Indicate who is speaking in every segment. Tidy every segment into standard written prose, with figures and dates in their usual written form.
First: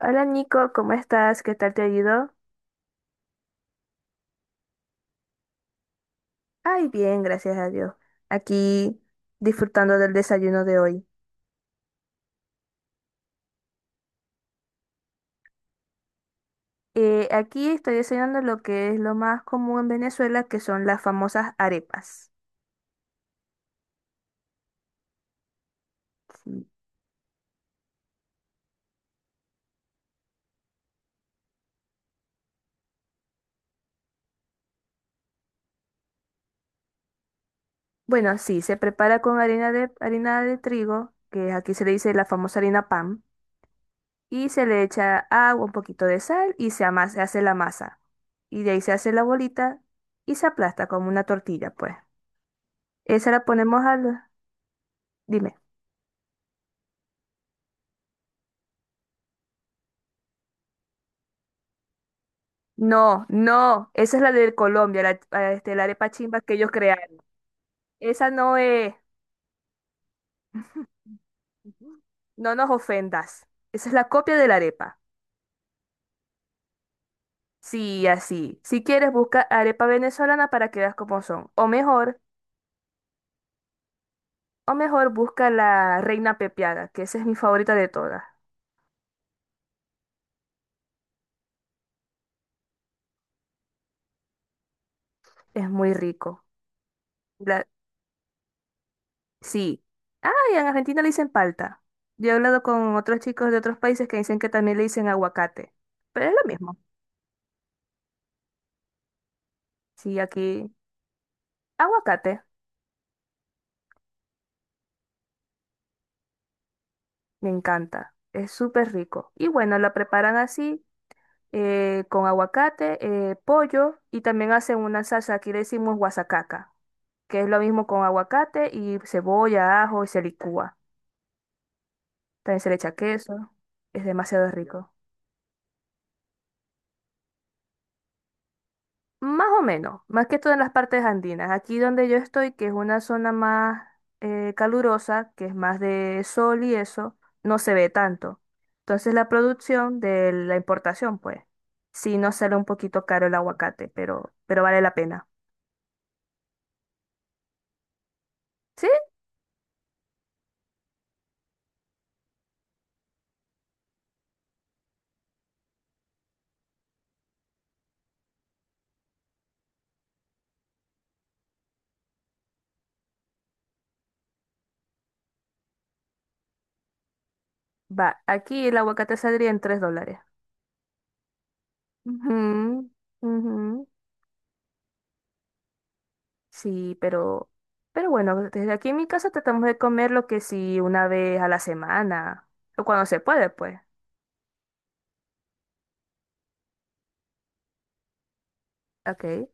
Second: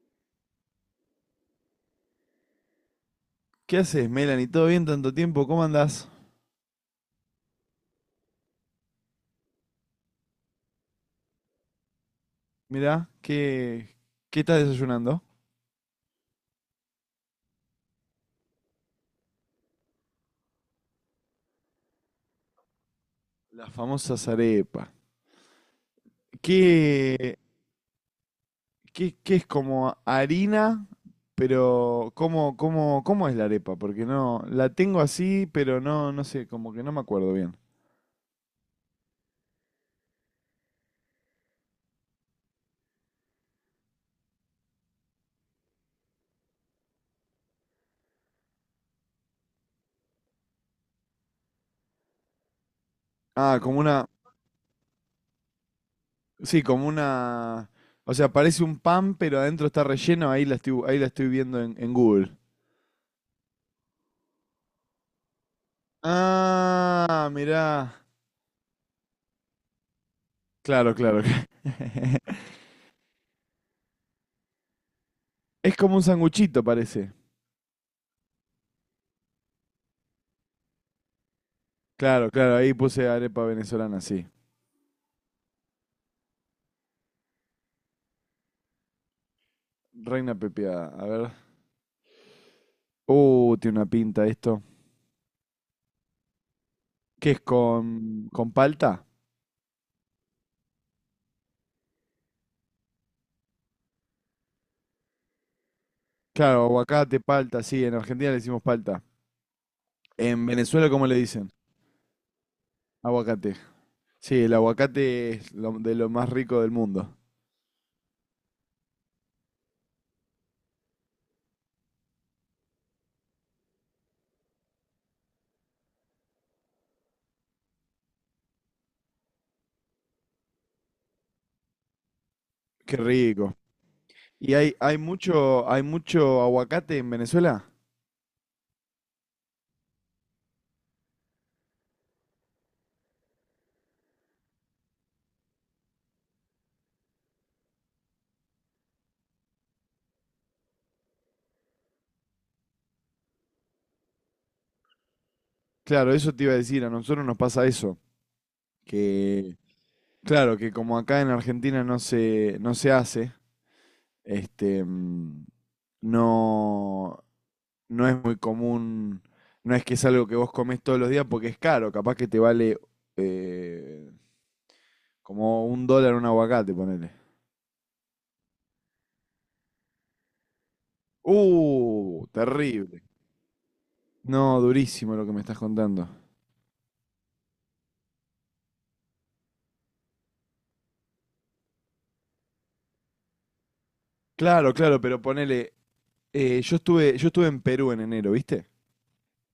Speaker 1: Hola Nico, ¿cómo estás? ¿Qué tal te ha ido?
Speaker 2: ¿Qué haces, Melanie? ¿Todo bien tanto tiempo? ¿Cómo andás?
Speaker 1: Ay, bien, gracias a Dios. Aquí disfrutando del desayuno de hoy.
Speaker 2: Mirá, ¿qué estás desayunando?
Speaker 1: Aquí estoy desayunando lo que es lo más común en Venezuela, que son las famosas arepas.
Speaker 2: Las famosas arepas.
Speaker 1: Sí.
Speaker 2: ¿Qué, ¿qué es como harina? Pero, ¿cómo es la arepa? Porque no, la tengo así, pero no, no sé, como que no me acuerdo bien.
Speaker 1: Bueno, sí, se prepara con harina de trigo, que aquí se le dice la famosa harina pan, y se le echa agua, un poquito de sal y se hace la masa. Y de ahí se hace la bolita y se aplasta como una tortilla, pues. Esa la
Speaker 2: Ah, como
Speaker 1: ponemos
Speaker 2: una,
Speaker 1: al... Dime.
Speaker 2: sí, como una, o sea, parece un pan, pero adentro está relleno, ahí la estoy viendo en Google.
Speaker 1: No, no, esa es la de Colombia, la, este, la arepa chimba que ellos crearon.
Speaker 2: Ah, mirá.
Speaker 1: Esa no es.
Speaker 2: Claro, claro.
Speaker 1: Ujú. No nos ofendas. Esa es la copia de la arepa.
Speaker 2: Es como un sanguchito, parece.
Speaker 1: Sí, así. Si quieres, busca arepa venezolana para que veas cómo son.
Speaker 2: Claro, claro, ahí puse arepa venezolana, sí.
Speaker 1: O mejor, busca la reina pepiada, que esa es mi favorita de todas.
Speaker 2: Reina pepiada, a ver. Tiene una pinta esto.
Speaker 1: Es muy rico.
Speaker 2: ¿Qué es
Speaker 1: La,
Speaker 2: con palta?
Speaker 1: sí. Ah, y en Argentina le dicen palta. Yo he hablado con otros chicos de otros países que dicen que también le dicen aguacate. Pero es lo
Speaker 2: Claro,
Speaker 1: mismo.
Speaker 2: aguacate, palta, sí, en Argentina le decimos palta.
Speaker 1: Sí,
Speaker 2: En
Speaker 1: aquí,
Speaker 2: Venezuela, ¿cómo le dicen?
Speaker 1: aguacate.
Speaker 2: Aguacate. Sí, el aguacate de lo más rico del mundo.
Speaker 1: Me encanta, es súper rico. Y bueno, la preparan así, con aguacate, pollo y también hacen una salsa, aquí le decimos guasacaca, que es lo mismo con aguacate y cebolla, ajo y se licúa. También se le echa
Speaker 2: Qué
Speaker 1: queso,
Speaker 2: rico.
Speaker 1: es demasiado rico.
Speaker 2: ¿Hay hay mucho aguacate en Venezuela?
Speaker 1: Más o menos, más que todo en las partes andinas. Aquí donde yo estoy, que es una zona más calurosa, que es más de sol y eso, no se ve tanto. Entonces la producción de la importación, pues, sí nos sale un poquito caro el aguacate, pero vale la pena.
Speaker 2: Claro, eso te iba a decir, a nosotros nos pasa eso,
Speaker 1: ¿Sí?
Speaker 2: que claro, que como acá en Argentina no se hace. Este, mm, no, no es muy común, no es que es algo que vos comés todos los días porque es caro, capaz que te vale eh, como un dólar un aguacate, ponele.
Speaker 1: Va, aquí el aguacate saldría en $3. Ujú,
Speaker 2: Terrible.
Speaker 1: ujú.
Speaker 2: No, durísimo lo que me estás contando.
Speaker 1: Sí, pero bueno, desde aquí en mi casa tratamos de comer lo que sí 1 vez a la semana, o cuando se puede, pues.
Speaker 2: Claro, claro, pero ponele, yo estuve en Perú en enero, ¿viste?
Speaker 1: Ok.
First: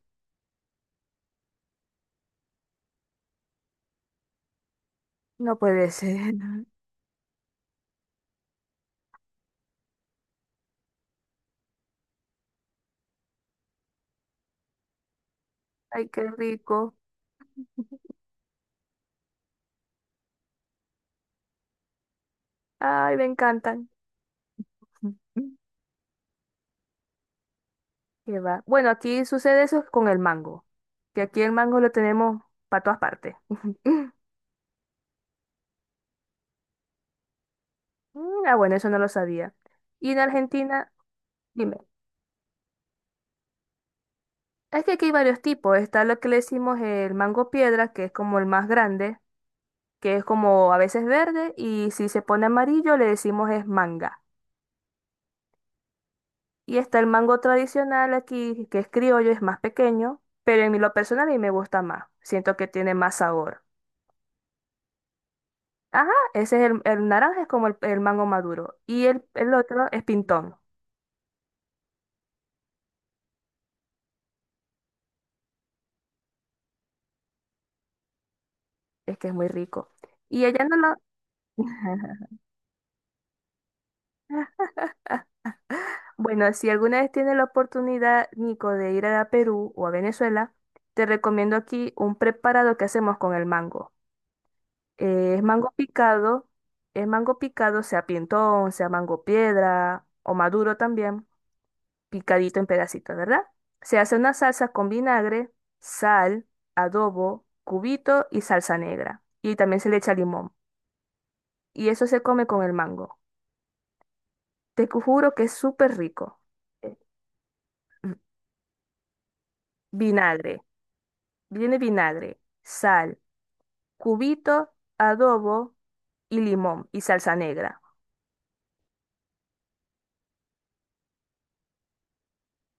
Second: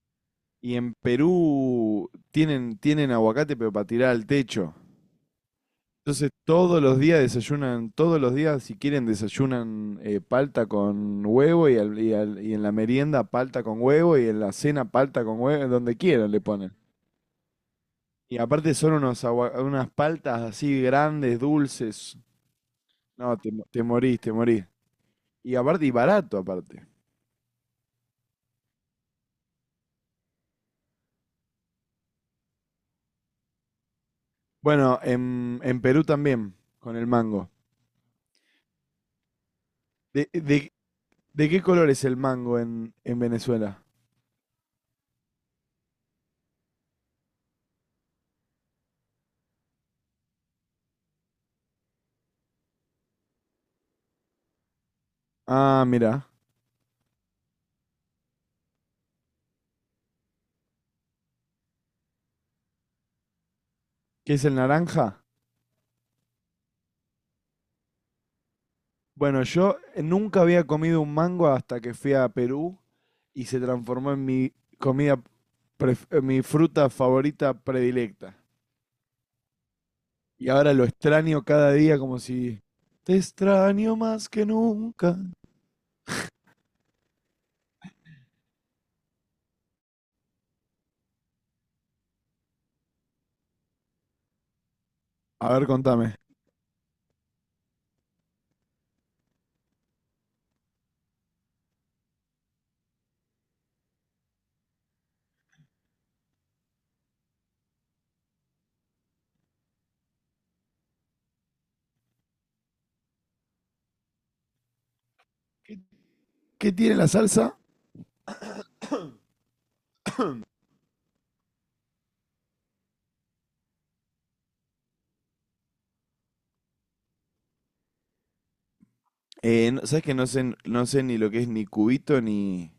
Speaker 2: Y en Perú tienen aguacate, pero para tirar al techo.
Speaker 1: No puede
Speaker 2: Entonces
Speaker 1: ser.
Speaker 2: todos los días desayunan, todos los días si quieren desayunan palta con huevo y en la merienda palta con huevo y en la cena palta con huevo, donde
Speaker 1: Ay, qué
Speaker 2: quieran le ponen.
Speaker 1: rico.
Speaker 2: Y aparte son unas paltas así grandes, dulces.
Speaker 1: Ay, me
Speaker 2: No, te, mo- te
Speaker 1: encantan.
Speaker 2: morís, te morís. Y aparte, y barato aparte.
Speaker 1: Qué va. Bueno, aquí sucede eso con el mango, que aquí el mango lo tenemos para todas partes.
Speaker 2: Bueno, en Perú también, con el mango.
Speaker 1: Mm. Ah, bueno, eso no lo sabía. Y en
Speaker 2: ¿De, de-
Speaker 1: Argentina,
Speaker 2: ¿de qué
Speaker 1: dime,
Speaker 2: color es el mango en Venezuela?
Speaker 1: es que aquí hay varios tipos. Está lo que le decimos el mango piedra, que es como el más grande, que es como a veces verde, y si se pone amarillo le decimos es manga.
Speaker 2: Ah, mira.
Speaker 1: Y está el mango tradicional aquí, que es criollo, es más pequeño, pero en lo personal a mí me gusta más. Siento que tiene más sabor.
Speaker 2: ¿Qué es el naranja?
Speaker 1: Ajá, ese es el naranja, es como el mango maduro. Y
Speaker 2: Bueno,
Speaker 1: el
Speaker 2: yo
Speaker 1: otro es
Speaker 2: nunca
Speaker 1: pintón,
Speaker 2: había comido un mango hasta que fui a Perú y se transformó en mi comida, en mi fruta favorita predilecta.
Speaker 1: es que es muy rico. Y
Speaker 2: Y
Speaker 1: ella
Speaker 2: ahora
Speaker 1: no
Speaker 2: lo
Speaker 1: lo...
Speaker 2: extraño cada día como si... Te extraño más que nunca.
Speaker 1: Bueno, si alguna vez tienes la oportunidad, Nico, de ir a Perú o a Venezuela, te recomiendo aquí un preparado que hacemos con el mango. Eh, es
Speaker 2: A ver,
Speaker 1: mango
Speaker 2: contame.
Speaker 1: picado, es mango picado, sea pintón, sea mango piedra o maduro también. Picadito en pedacitos, ¿verdad? Se hace una salsa con vinagre, sal, adobo, cubito y salsa negra. Y también se le echa limón. Y eso se come con el mango. Juro que es
Speaker 2: ¿Qué,
Speaker 1: súper rico.
Speaker 2: ¿qué tiene
Speaker 1: Eh,
Speaker 2: la salsa?
Speaker 1: v- Vinagre, viene vinagre, sal, cubito, adobo y limón y salsa negra.
Speaker 2: ¿Sabes que no sé, no sé ni lo que es ni cubito ni,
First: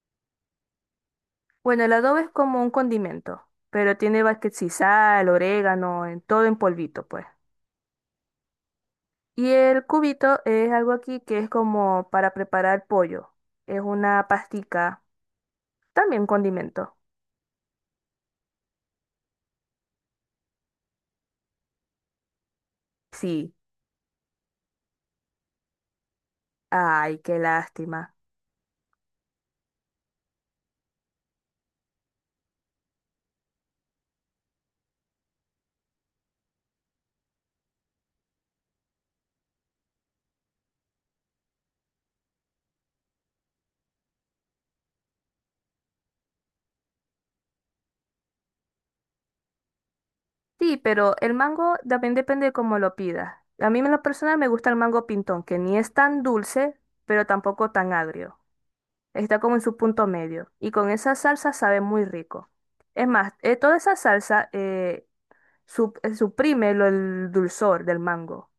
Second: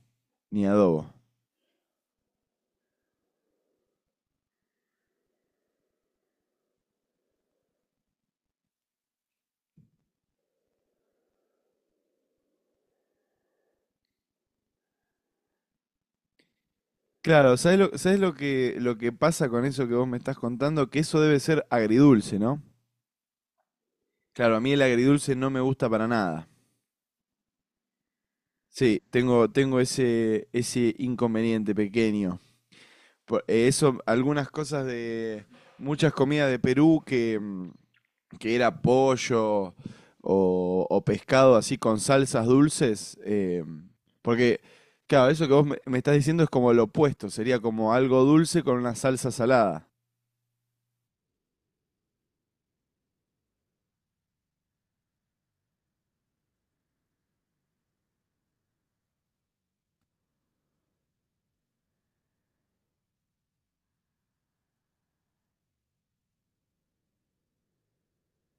Speaker 2: ni adobo?
Speaker 1: Bueno, el adobo es como un condimento, pero tiene va que si sal, orégano, en, todo en polvito, pues. Y el cubito es algo aquí que es como para preparar pollo. Es una pastica, también condimento.
Speaker 2: Claro, ¿sabés lo que pasa con eso que vos me estás contando? Que eso debe ser agridulce, ¿no?
Speaker 1: Sí,
Speaker 2: Claro, a mí el agridulce no me gusta para nada.
Speaker 1: ay, qué lástima.
Speaker 2: Sí, tengo ese, ese inconveniente pequeño. Eso, algunas cosas de muchas comidas de Perú que era pollo o pescado así con salsas dulces. Porque, claro, eso que me estás diciendo es como lo opuesto, sería como algo dulce con una salsa salada.
Speaker 1: Sí, pero el mango también depende cómo lo pidas. A mí en lo personal me gusta el mango pintón, que ni es tan dulce, pero tampoco tan agrio. Está como en su punto medio. Y con esa salsa sabe muy rico. Toda esa salsa suprime el dulzor del mango.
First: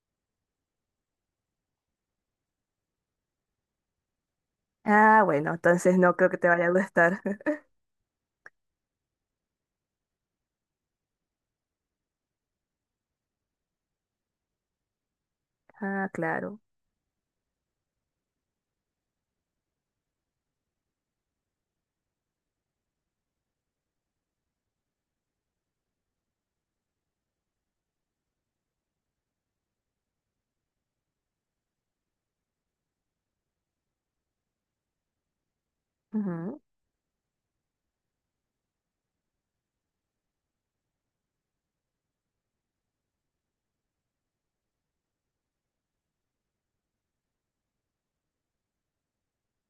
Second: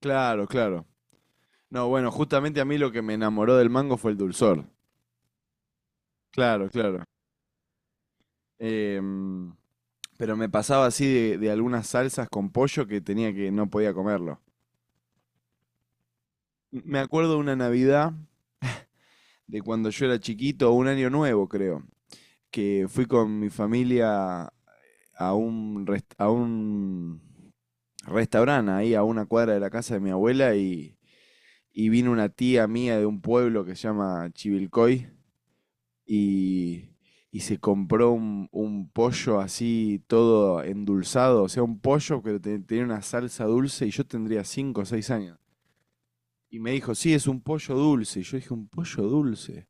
Speaker 2: Claro, claro. No, bueno, justamente a mí lo que me enamoró del mango fue el dulzor.
Speaker 1: Ah, bueno, entonces no creo que te vaya
Speaker 2: Claro,
Speaker 1: a
Speaker 2: claro.
Speaker 1: gustar.
Speaker 2: Em, Pero me pasaba así de algunas salsas con pollo que tenía que no podía comerlo.
Speaker 1: Ah, claro.
Speaker 2: Me acuerdo de una Navidad de cuando yo era chiquito, un año nuevo creo, que fui con mi familia a a un restaurante ahí a una cuadra de la casa de mi abuela y vino una tía mía de un pueblo que se llama Chivilcoy
Speaker 1: Ujú.
Speaker 2: y, y se compró un pollo así todo endulzado, o sea, un pollo tenía una salsa dulce y yo tendría 5 o 6 años. Y me dijo, sí, es un pollo dulce. Y yo dije, ¿un pollo dulce?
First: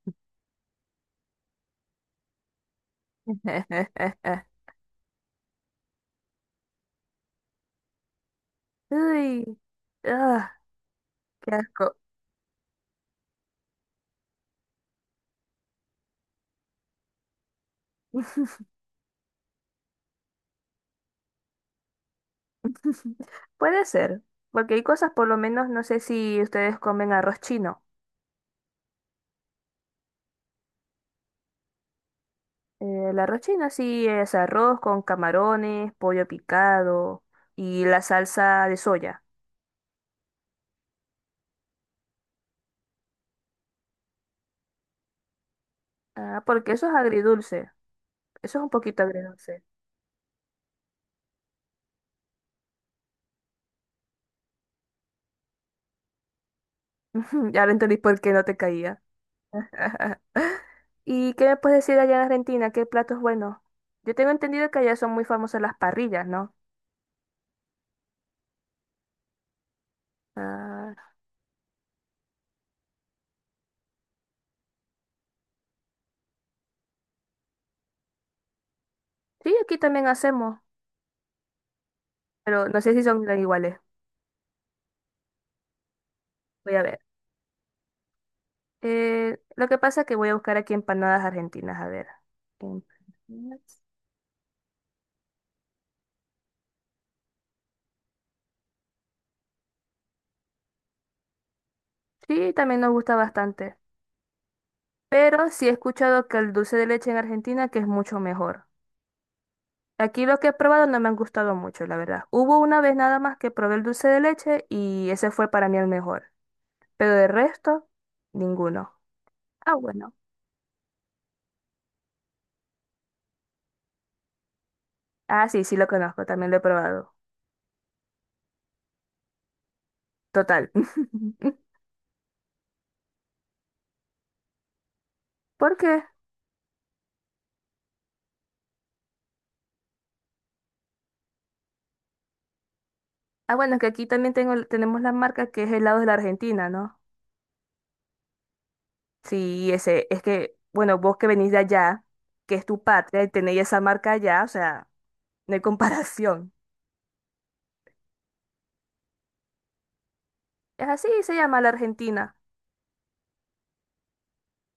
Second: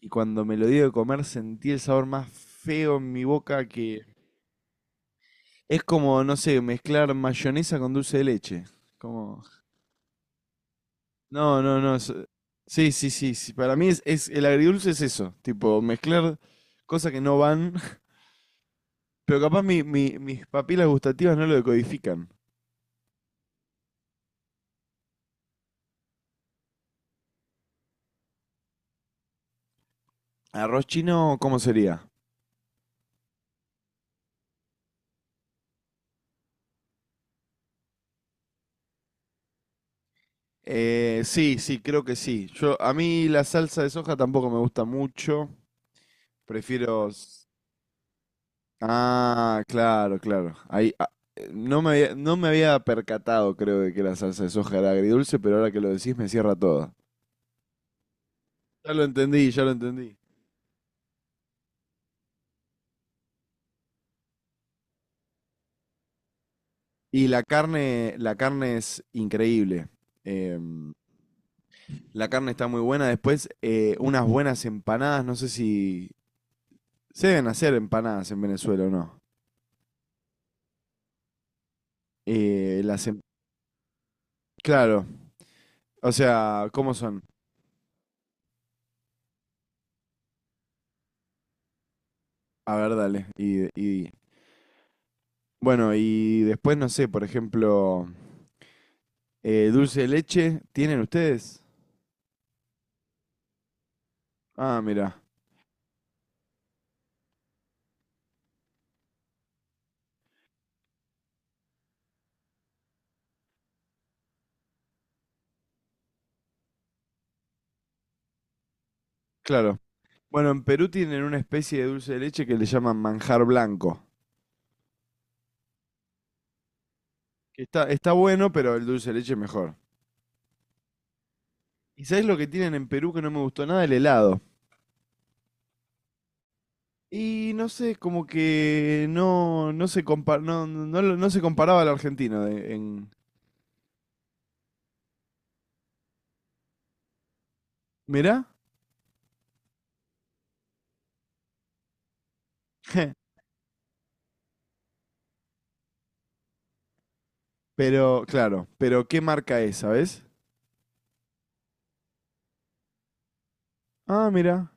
Speaker 2: Y cuando me lo dio de comer sentí el sabor más feo en mi boca que... Es como, no sé, mezclar mayonesa con dulce de leche. Como...
Speaker 1: Uy, ah, qué
Speaker 2: No, no, no.
Speaker 1: asco.
Speaker 2: Sí, sí, sí, sí. Para mí el agridulce es eso. Tipo, mezclar cosas que no van. Pero capaz mis papilas gustativas no lo decodifican.
Speaker 1: Puede ser, porque hay cosas, por lo menos, no sé si ustedes comen arroz chino.
Speaker 2: ¿Arroz chino cómo sería?
Speaker 1: El arroz chino sí es arroz con camarones, pollo picado y la salsa de soya.
Speaker 2: Sí, sí, creo que sí. Yo, a mí la salsa de soja tampoco me gusta mucho.
Speaker 1: Ah, porque eso es
Speaker 2: Prefiero.
Speaker 1: agridulce. Eso es un poquito
Speaker 2: Ah,
Speaker 1: agridulce.
Speaker 2: claro, claro. Ahí, ah, no me había percatado, creo, de que la salsa de soja era agridulce, pero ahora que lo decís me cierra toda.
Speaker 1: Ya lo entendí por qué no te
Speaker 2: Ya
Speaker 1: caía.
Speaker 2: lo entendí, ya lo entendí.
Speaker 1: ¿Y qué me puedes decir allá en Argentina? ¿Qué platos buenos? Yo tengo entendido que allá son muy famosas las parrillas, ¿no?
Speaker 2: Y la carne es increíble. Em,
Speaker 1: Ah,
Speaker 2: la carne está muy buena. Después, unas buenas empanadas. No sé si se deben hacer empanadas en Venezuela o no.
Speaker 1: sí, aquí también hacemos, pero no
Speaker 2: Eh,
Speaker 1: sé si
Speaker 2: las em-
Speaker 1: son tan iguales.
Speaker 2: claro, o sea,
Speaker 1: Voy a
Speaker 2: ¿cómo
Speaker 1: ver.
Speaker 2: son?
Speaker 1: Lo que pasa es que voy a buscar aquí empanadas argentinas, a ver.
Speaker 2: A ver, dale.
Speaker 1: Empanadas.
Speaker 2: Bueno, y después, no sé, por ejemplo, eh, dulce de leche, ¿tienen ustedes?
Speaker 1: Sí, también nos gusta bastante,
Speaker 2: Ah, mira,
Speaker 1: pero sí he escuchado que el dulce de leche en Argentina que es mucho mejor. Aquí lo que he probado no me han gustado mucho, la verdad. Hubo una vez nada más que probé el dulce de leche y ese fue para mí el mejor, pero de resto, ninguno. Ah,
Speaker 2: claro.
Speaker 1: bueno.
Speaker 2: Bueno, en Perú tienen una especie de dulce de leche que le llaman manjar blanco.
Speaker 1: Ah, sí, sí lo conozco, también lo he probado.
Speaker 2: Que está, está bueno, pero el dulce de leche es mejor.
Speaker 1: Total.
Speaker 2: ¿Y sabes lo que tienen en Perú que no me gustó nada? El helado.
Speaker 1: ¿Por qué?
Speaker 2: Y no sé, como que no no se comparaba al argentino en...
Speaker 1: Ah, bueno, es que aquí también tenemos la marca que es helado de la Argentina, ¿no?
Speaker 2: ¿Mirá?
Speaker 1: Sí, ese, es que, bueno, vos que venís de allá, que es tu patria, y tenéis esa marca allá, o sea, no hay comparación.
Speaker 2: Pero, claro, pero ¿qué marca es, sabes?
Speaker 1: Es así, se llama la Argentina.
Speaker 2: Ah, mira.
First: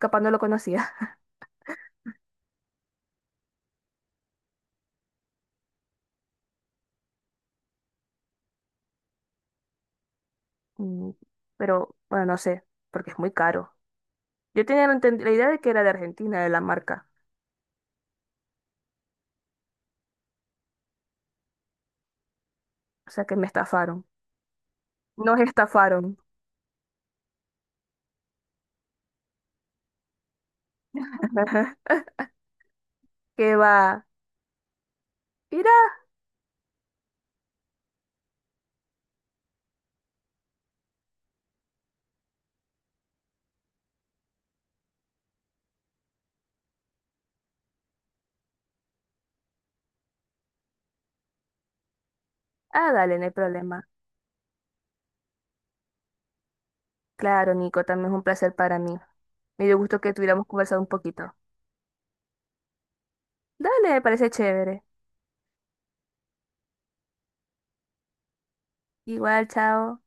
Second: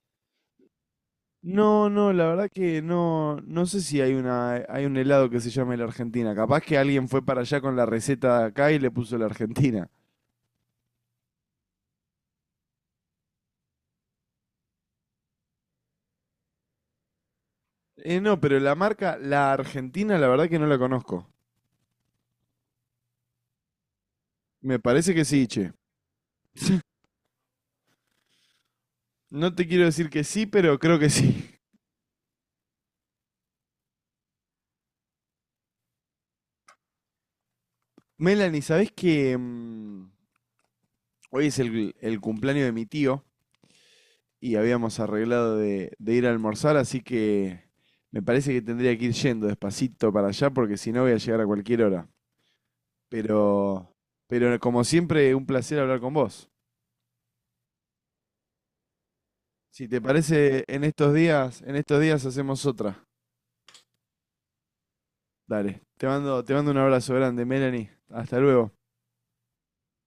Speaker 1: Capaz no lo conocía.
Speaker 2: No, no, la verdad que no, no sé si hay hay un helado que se llame la Argentina. Capaz que alguien fue para allá con la receta de acá y le puso la Argentina.
Speaker 1: Mm. Pero, bueno, no sé, porque es muy caro. Yo tenía la idea de que era de Argentina, de la marca.
Speaker 2: No, pero la marca, la Argentina, la verdad que no la conozco.
Speaker 1: O sea, que me estafaron.
Speaker 2: Me parece que
Speaker 1: Nos
Speaker 2: sí, che.
Speaker 1: estafaron.
Speaker 2: No te quiero decir que sí, pero creo que sí.
Speaker 1: ¿Qué va? ¿Irá?
Speaker 2: Melanie, ¿sabés que hoy es el cumpleaños de mi tío y habíamos arreglado de ir a almorzar, así que me parece que tendría que ir yendo despacito para allá porque si no voy a llegar a cualquier hora.
Speaker 1: Ah, dale, no hay problema.
Speaker 2: Pero, pero como siempre, un placer hablar con vos.
Speaker 1: Claro, Nico, también es un placer para mí. Me dio
Speaker 2: Si te
Speaker 1: gusto que tuviéramos
Speaker 2: parece,
Speaker 1: conversado un poquito.
Speaker 2: en estos días hacemos otra.
Speaker 1: Dale, me parece chévere.
Speaker 2: Dale, te mando un abrazo grande, Melanie. Hasta luego.
Speaker 1: Igual, chao.